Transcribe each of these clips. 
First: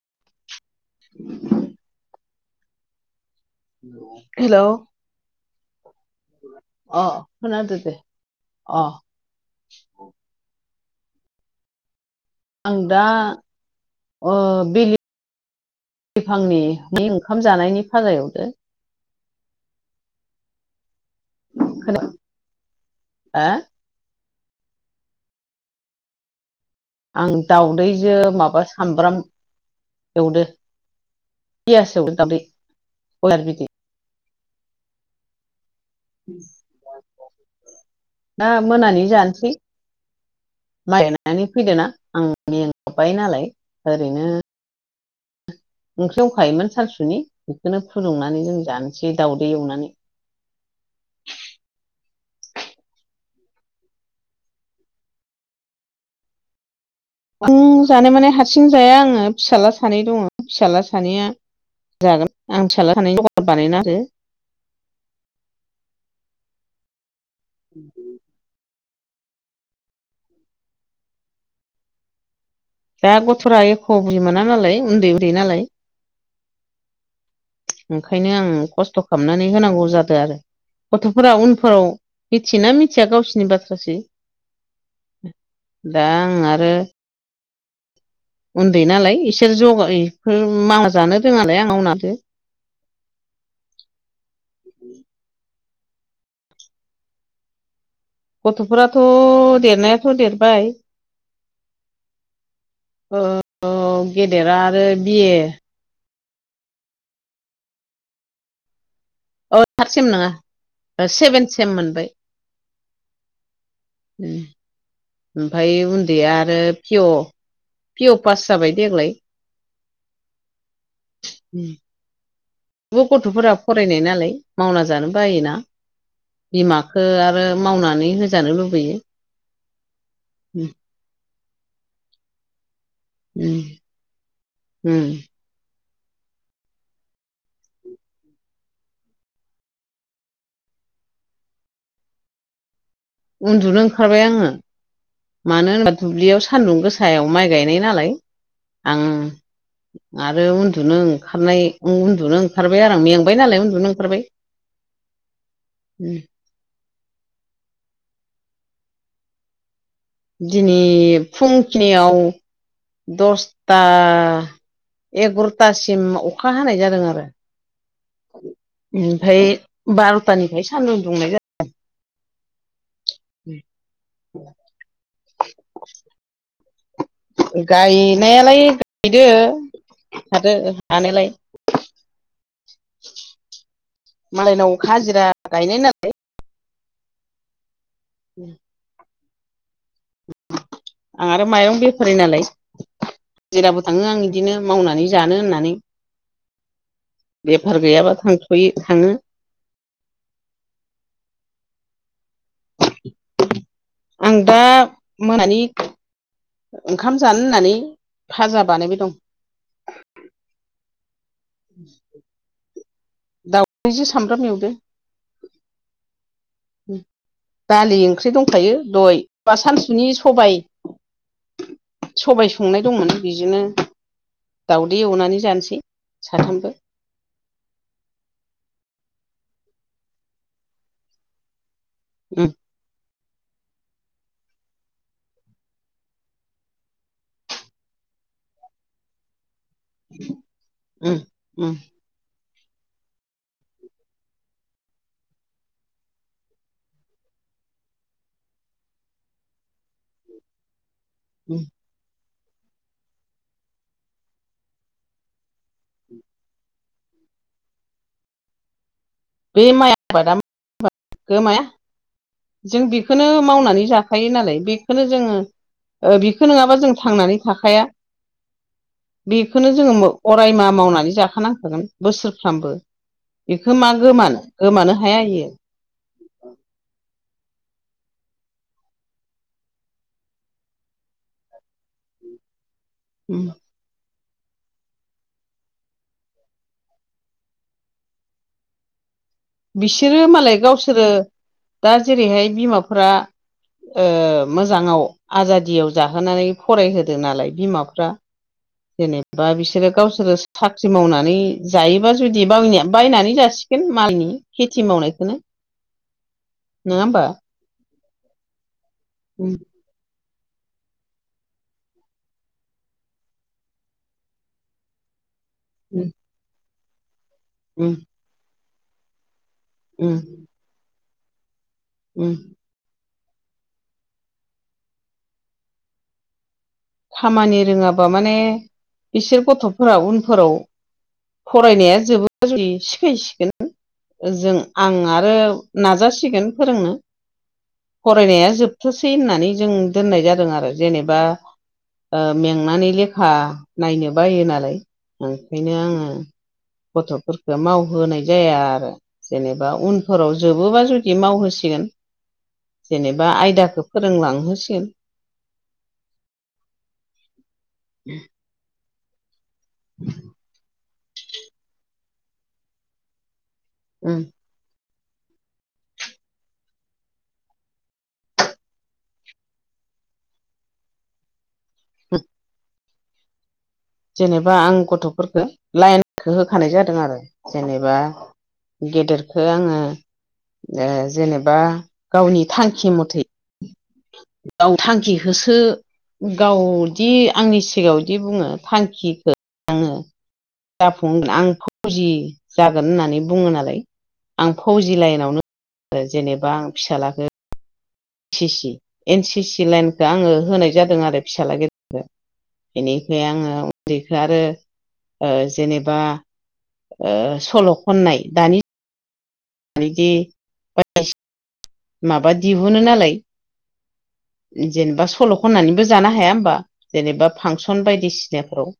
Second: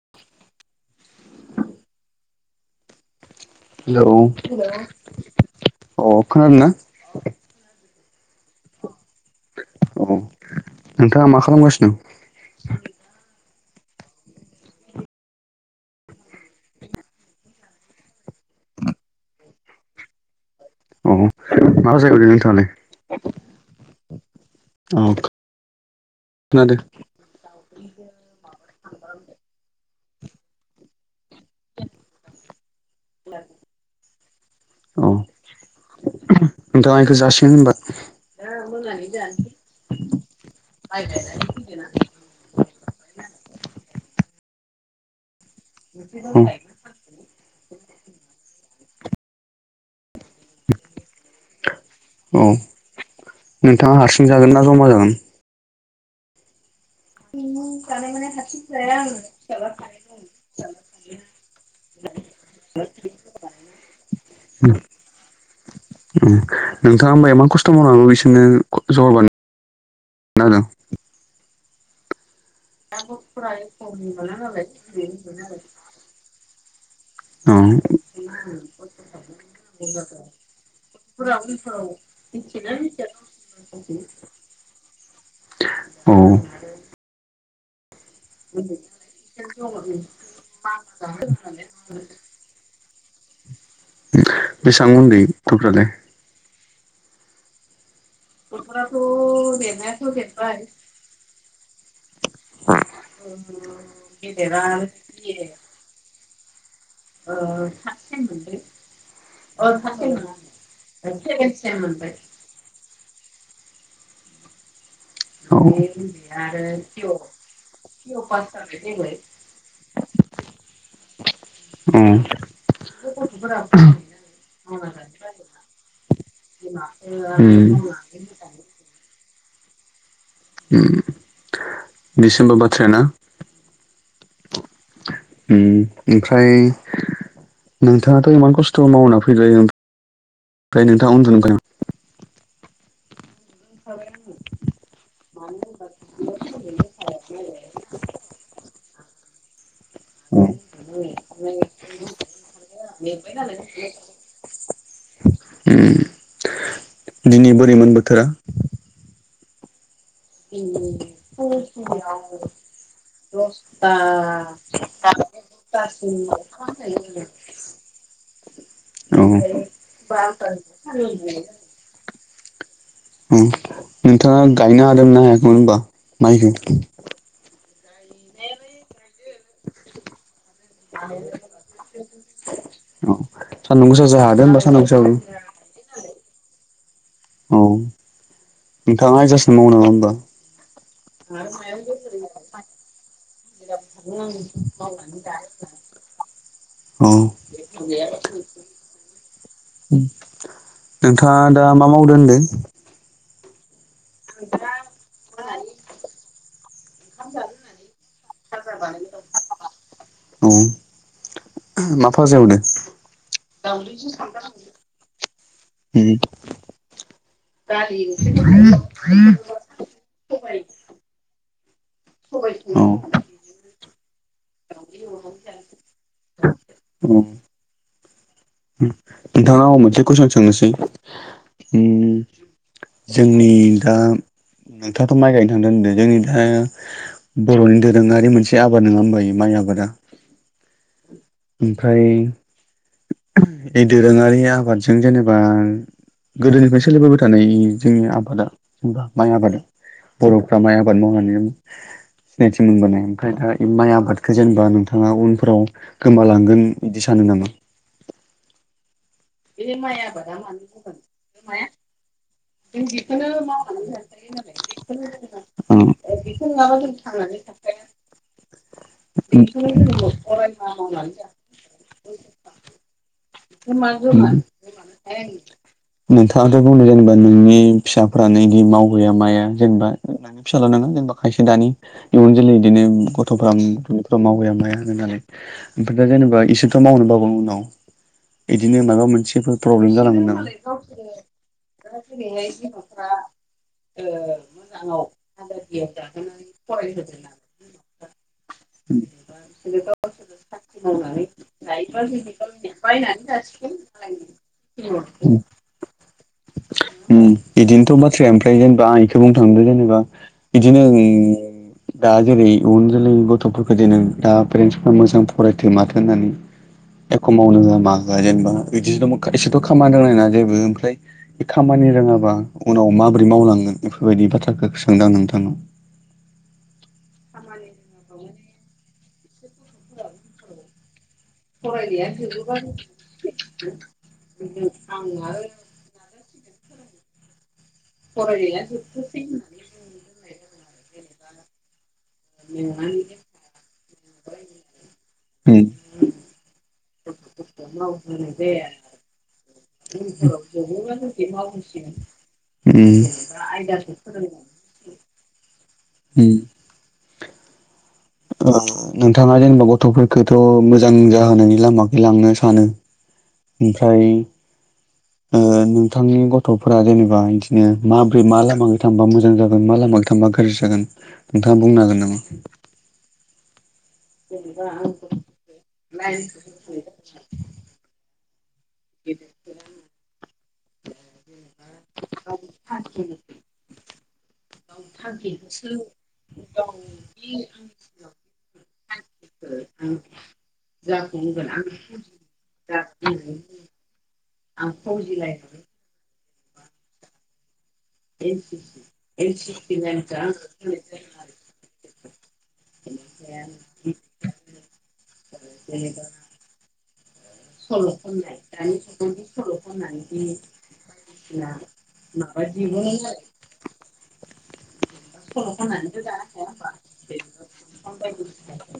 [inaudible] Hello hello अ खोनादों ना खोनादो दे। अ औ नोंथाङा मा खालामगासिनो? आं दा बेलि बिफांनिनि ओंखाम जानायनि खाजा एवदों अ माबा [unintelligible] नोंथाङालाय? हा औ खोनादों आं दाावदैजों माबा सामब्राम एवदो पियास एवदों दावदै बयलार बिदै। अ नोंथांआ इखो जासिगोन होमबा? दा मोनानि जानोसै। नायनानै फैदोना आं मेंबाय नालाय ओरैनो ओंख्रि औ एवखायोमोन सानसुनि बेखौनो फुदुंनानै जों जानोसै दाउदै एवनानै [inaudible] औ नोंथाङा हारसिं जागोन ना जमा जागोन? उम जानो माने हारसिं जाया आङो फिसाला सानै दङो फिसाला सानैया जागोन आं फिसाज्ला सानैनो‌ जगार बानायना होदो। ओं नोंथाङा होमबा एमान खस्थ' मावनाबो बिसोरनो जगार बानायना [inaudible] आरो। दा [unintelligible] गथ'रा एख' मोना बुजि मोना नालाय उन्दै उन्दै नालाय बेनिखायनो आरो। ओंखायनो आं खस्थ' खालामनानै होनांगौ जादों आरो। गथ'फोरा उनफोराव मिथियोना मिथिया गावसिनि बाथ्रासै दा औ आं आरो उन्दै नालाय इसोर जगाय [inaudible] मावना जानो रोङालाय आं मावना होदो। बेसां उन्दै गथ'फ्रालाय? गथ'फोराथ' देरनायाथ' देरबाय। औ औ गेदेरा आरो बि ए। ओ थाद सेम मोनबाय। औ थार्द सेम नङा सेभेन सेम मोनबाय। औ उम ओमफायो उन्दैया आरो पि अ । पि अ पास जाबाय देग्लाय। अह। थेवबो गथ'फोरा फरायनाय नालाय मावना जानो बायोना। बिमाखो आरो मावनानै होजानो लुबैयो। उम दिडिसेम्बर बा ट्रेना? उम ओमफ्राय नोंथाङाथ' इमान खस्थ' मावना फैबाय ओम ओमफ्राय नोंथाङा उन्दनो ओंखारबायमोन? उन्दुनो ओंखारबाय आङो। मानो होनबा दुब्लियाव सान्दुं गोसायाव माइ गायनाय नालाय, आं नामा? आरो उन्दुनो ओंखारनाय उन्दुनो ओंखारबाय आरों मेंबाय नालाय उन्दुनो ओंखारबाय। दिनै बोरैमोन बोथोरा? दिनै फुंखिनियाव दसथा एगर'थासिम अखा हानाय जादों आरो। औ ओमफाय बार'थानिफ्राय सान्दुं दुंनाय जा नोंथाङा गायनो हादों ना हायाखैमोन होनबा माइखौ? गायनायालाय गायदो हादो हानायालाय। औ सान्दुं गोसा जों हादों होनबा मालायनाव सान्दुं गोसाव? हाजिरा गायनाय नालाय औ नोंथाङा जेसां मावनो आं आरो माइरं बेफारि नालाय। हाजिराबो थाङो आं इदिनो मावनानै जानो होननानै। बेफार गैयाबा थांथ'यो थाङो अह। नोंथाङा दा मा मावदो होनदो? आं दा मोनानि ओंखाम जानो होननानै फाजा बानायबाय दं। औ मा फाजा एवदो? दाउजों सामब्राम एवदो [unintelligible] [inaudible] दालि ओंख्रि दंखायो दय बा सानसुनि सबाय सबाय औ संनाय दंमोन बिजोंनो दाउदै एवनानै जानोसै साथामबो। नोंथावाव आं मोनसे कुइसन सोंनोसै। उम जोंनि दा नोंथाङाथ' माइ गायनो थांदों होनदों जोंनि दा बर'नि दोरोङारि मोनसे आबाद नङा होनबा इयो माइ आबाद दा। उम उम ओमफ्राय ए दोरोङारि आबादजों जेनेबा गोदोनिफ्राय सोलिबोबाय थानाय जोंनि आबादा जेनबा माइ आबादा बर'फ्रा माइ आ बाद मावनानै उम सिनायथि मोनबोनाय। ओमफ्राय दा इ माइ आबादखो जेनेबा नोंथाङा उनफोराव गोमालांगोन इदि सान नो नामा? बे माइ आबादा मानो फैदों? गोमाया माया? जों नों बेखौनो बिखौनो मावनानै जाखायो नालाय जानांगोन बेखौनो जोङो आरो। बेखौ नङाबा जों थांनानै थाखाया। बेखोनो जोङो अरायमा मावनानै जाखानांखागोन बोसोरफ्रामबो। बेखो मा गोमानो गोमानो हाया इयो नोंथाङाथ' बुंनो जेनेबा नोंनि फिसाफ्रानो इदि मावहैया माया जेनेबा नोंनि फिसालानोना जेनेबा खायसे दानि इयुन जोलै बिदिनो गथ'फोरा मावहैया माया होनोलाय ओमफ्राय दा जेनेबा इसोरथ' मावनो बाबाय उनाव बिदिनो माबा मोनसे बिसोरो मालाय गावसोरो दा जेरैहाय बिमाफोरा ओ मोजाङाव आजादियाव जाहोनानै फरायहोदों नालाय बिमाफ्रा [inaudible] जेनेबा बिसोरो गावसोरो साख्रि मावनानै जायोबा जुदि बावनिया बायनानै जासिगोन मालनि खेथि मावनायखौनो नङा होमबा? उम इदिनोथ' ओमफ्राय जेनेबा आं इखौ बुंनो उम थांदों जेनेबा बिदिनो दा जेरै इयुन जोलै गथ'फोरखौ जे नों दा पेरेन्टसफ्रा मोजां फरायथो माथो होननानै एख' मावनो होआ मा उम होआ जेनेबा बिदिजोंबो खाय सेथ' खामानि रोंनाय उम ना जेबो ओमफ्राय बे खामानि उम रोङाबा उनाव मा माबोरै मावलांगोन बेफोरबायदि बाथ्राखौ सोंदां नोंथांनाव। खामानि रोङाबा माने बिसोर गथ'फोरा उनफोराव फरायनाया जोबो जुदि सिखायसिगोन। ओ जों आं आरो नाजासिगोन फोरोंनो फरायनाया जोबथोंसै होननानै जों दोननाय जादों आरो जेनेबा ओ मेंनानै लेखा नायनो बायो नालाय ओंखायनो आङो गथ'फोरखौ मावहोनाय जाया आरो जेनेबा बा उनफोराव जोबोबा जुदि मावहोसिगोन। उम जेनेबा आयदाखौ फोरोंलांहोसिगोन उम ओ नोंथाङा जेनबा गथ'फोरखौथ' मोजां जाहोनायनि लामखौ लांनो सानो ओमफ्राय उम नोंथांनि गथ'फोरा जेनेबा बिदिनो माब्रै मा लामाजों थांबा मोजां जागोन मा लामाजों थांबा गाज्रि जागोन नोंथाङा बुंनो हागोन नामा? जेनेबा आं गथ'फोरखौ लाइनखौ होखानाय जादों आरो जेनेबा गेदेरखौ आङो ओ जेनेबा गावनि थांखि मथै [inaudible] गाव थांखि होसो गावदि आंनि सिगाङावदि बुङो थांखिखौ आङो जाफुं आंथ' फौजि जागोन होननानै बुङो नालाय। आं फौजि लाइनावनो जेनेबा आं फिसालाखौ ए सि सि एन सि सि लाइनखौ आङो होनाय जादों आरो फिसाज्ला गिदेरनो बेनिफ्राय आङो उन्दैखौ आरो ओ जेनेबा सल' खननाय दानि जुगनि सल' खननानै बिदि दि बायदिसिना माबा दिहुनो नालाय जेनेबा सल' खननानैबो जानो हाया होनबा जेनेबा फांसन बायदिसिनाफोराव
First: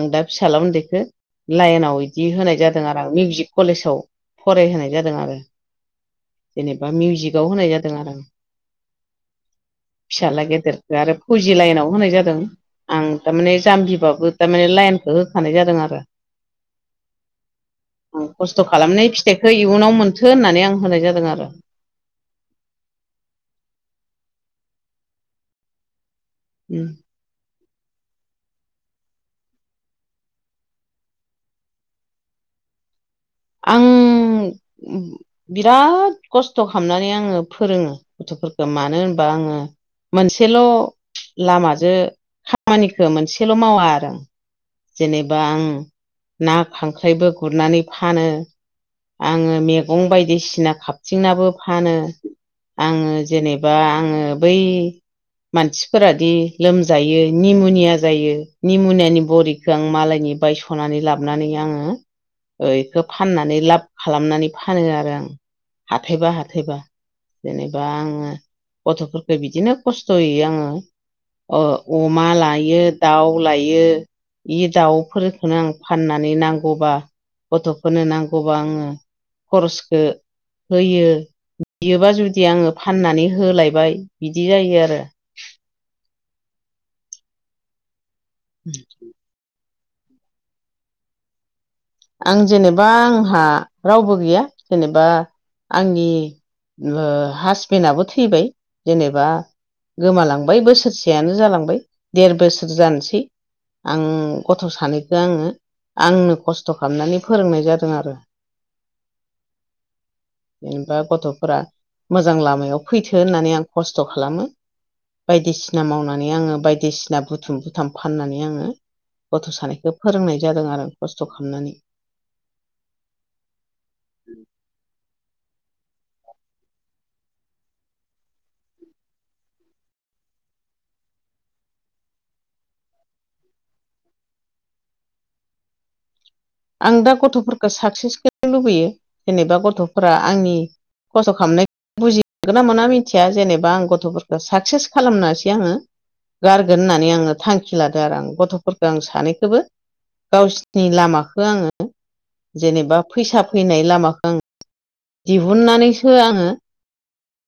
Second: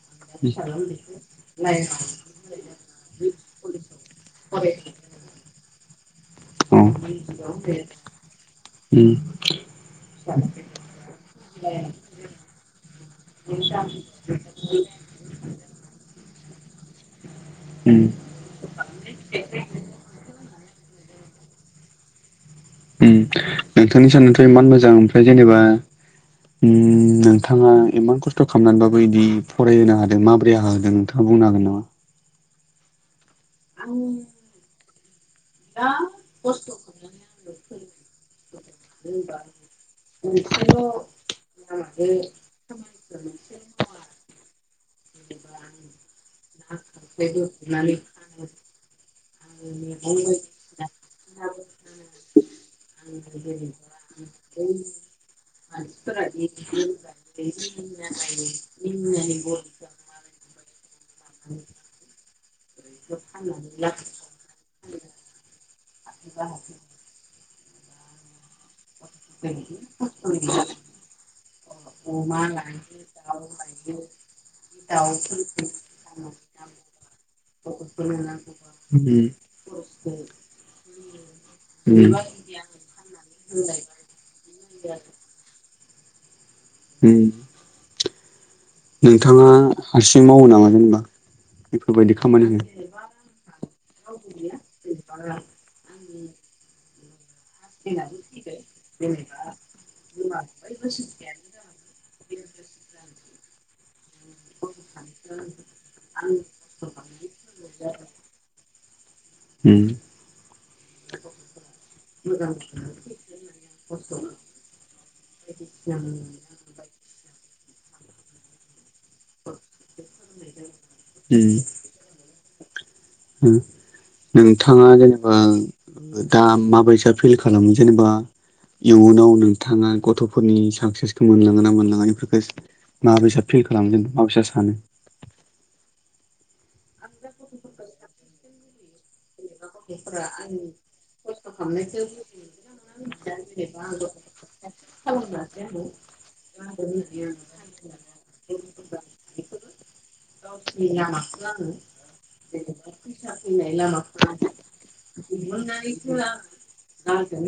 आं दा फिसाज्ला उन्दैखौ लाइनाव बिदि होनाय जादों आरो आं मिउजिक कलेजाव फरायहोनाय जादों आरो। औ जेनेबा मिउजिकआव होनाय जादों उम फिसाज्ला गेदेरखौ आरो फौजि लाइनाव होनाय जादों। आं थारमाने जाम्बिबाबो थारमाने लाइनखौ होखानाय जादों आरो। उम खस्थ' खालामनाय फिथाइखौ इयुनाव मोनथो होननानै आं होनाय जादों आरो। उम नोंथांनि साननायाथ' इमान मोजां ओमफ्राय जेनेबा उम नोंथाङा इमान खस्थ' खामनानैबाबो इदि फरायहोनो हादों माबोरै होदों नोंथाङा बुंनो हागोन नामा? आं बिराद खस्थ' खामनानै आङो फोरोङो गथ'फोरखो मानो होनबा आङो मोनसेल' ओंखायनो लामाजो खामानिखो मोनसेल' मावा आरो। जेनेबा आं ना खांख्राइबो गुरनानै फानो आङो मेगं बायदिसिना खाबथिंनाबो फानो। आङो जेनेबा आङो बै मानसिफोरादि लोमजायो निम'निया जायो निम'नेयानि बरि खो आं मालायनि बायस'नानै लाबनानै आङो ओ इखो फाननानै लाब खालामनानै फानो आरो आं। हाथायबा हाथायबा जेनेबा आङो गथ'फोरखो बिदिनो खस्थ'यै आङो। ओ अमा लायो दाउ लायो इ दाउफोरखोनो आं फाननानै नांगौबा गथ'फोरनो नांगौबा आङो उम खरसखो होयो। बियोबा उम जुदि आङो फाननानै होलायबाय बिदि जायो आरो। उम नोंथाङा हारसिं मावो नामा जेनेबा बेफोरबायदि आं खामानिखौ जेनेबा आंहा रावबो गैया जेनेबा आंनि ओ हासबेन्डआबो थैबाय जेनेबा गोमालांबाय बोसोरसेयानो जालांबाय देर बोसोर जानोसै। आं गथ' सानैखो आङो आंनो खस्थ' खस्थ' खालामनानै फोरोंनाय जादों आरो। उम उम बा गथ'फोरा मोजां लामायाव फैथो होननानै आं खस्थ' खालामो। बायदिसिना मावनानै आङो बायदिसिना बुथुम बु बुथाम फाननानै आङो गथ' सानैखो फोरोंनाय जादों आरो खस्थ' खामनानै उम नोंथाङा जेनेबा दा माबायसा फिल खालामो जेनेबा इयुनाव नोंथाङा गथ'फोरनि साक्सेसखौ मोनलाङो ना मोनलाङा इफोरखो इसे माबायसा फिल खालामगोन जेनेबा मा बिसा सानो आं दा गथ'फोरखो साक्सेसखोनो लुबैयो जेनेबा गथ'फोरा आंनि खस्थ' खालामनाय बुजिमोनगोना मोना मिथिया जेनेबा आं गथ'फोरखौ साक्सेस खालामनोसै आङो गारगोन होननानै आङो थांखि लादो आरो आं गथ'फोरखो आं सानैखौबो। गावसिनि लामाखो आङो जेनेबा फैसा फैनाय लामाखो आङो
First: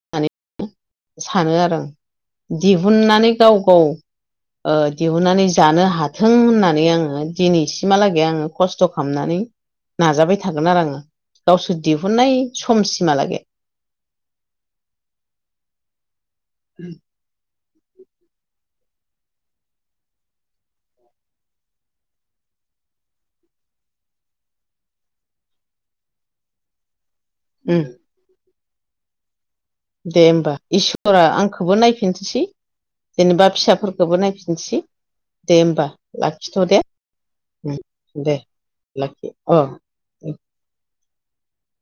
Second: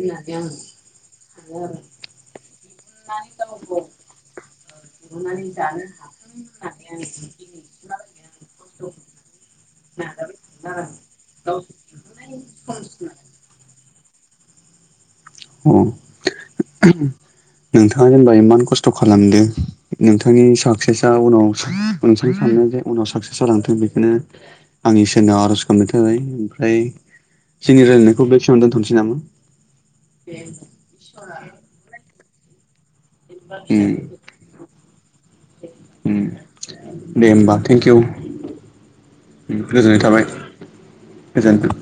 होननानै सानो आरो आं दिहुननानै गाव गाव ओ दिहुननानै जानो हाथों होननानै आङो दिनैसिमहालागै आङो खस्थ' खामनानै नाजाबाय थागोन आरो आङो गावसोर दिहुननाय समसिमहालागै। उम नोंथाङा जेनबा इमान खस्थ' खालामदो नोंथांनि साक्सेसआ उनाव नोंथां सानाय या उनाव साक्सेस जालांथों बेखोनो आंनि इसोरनाव आर'ज गाबनाय थाबाय ओमफ्राय उम जोंनि रायलायनायखौ बेखिनिआवनो दोनथ'नोसै नामा। दे होमबा इसरा आंखौबो नायफिनथोसै। जेनेबा उम फिसाफोरखोबो नायफिनसै दे होमबा उम लाखिथ' दे। होमबा थेंक इउ उम दे लाखि अ' उम गोजोनथों।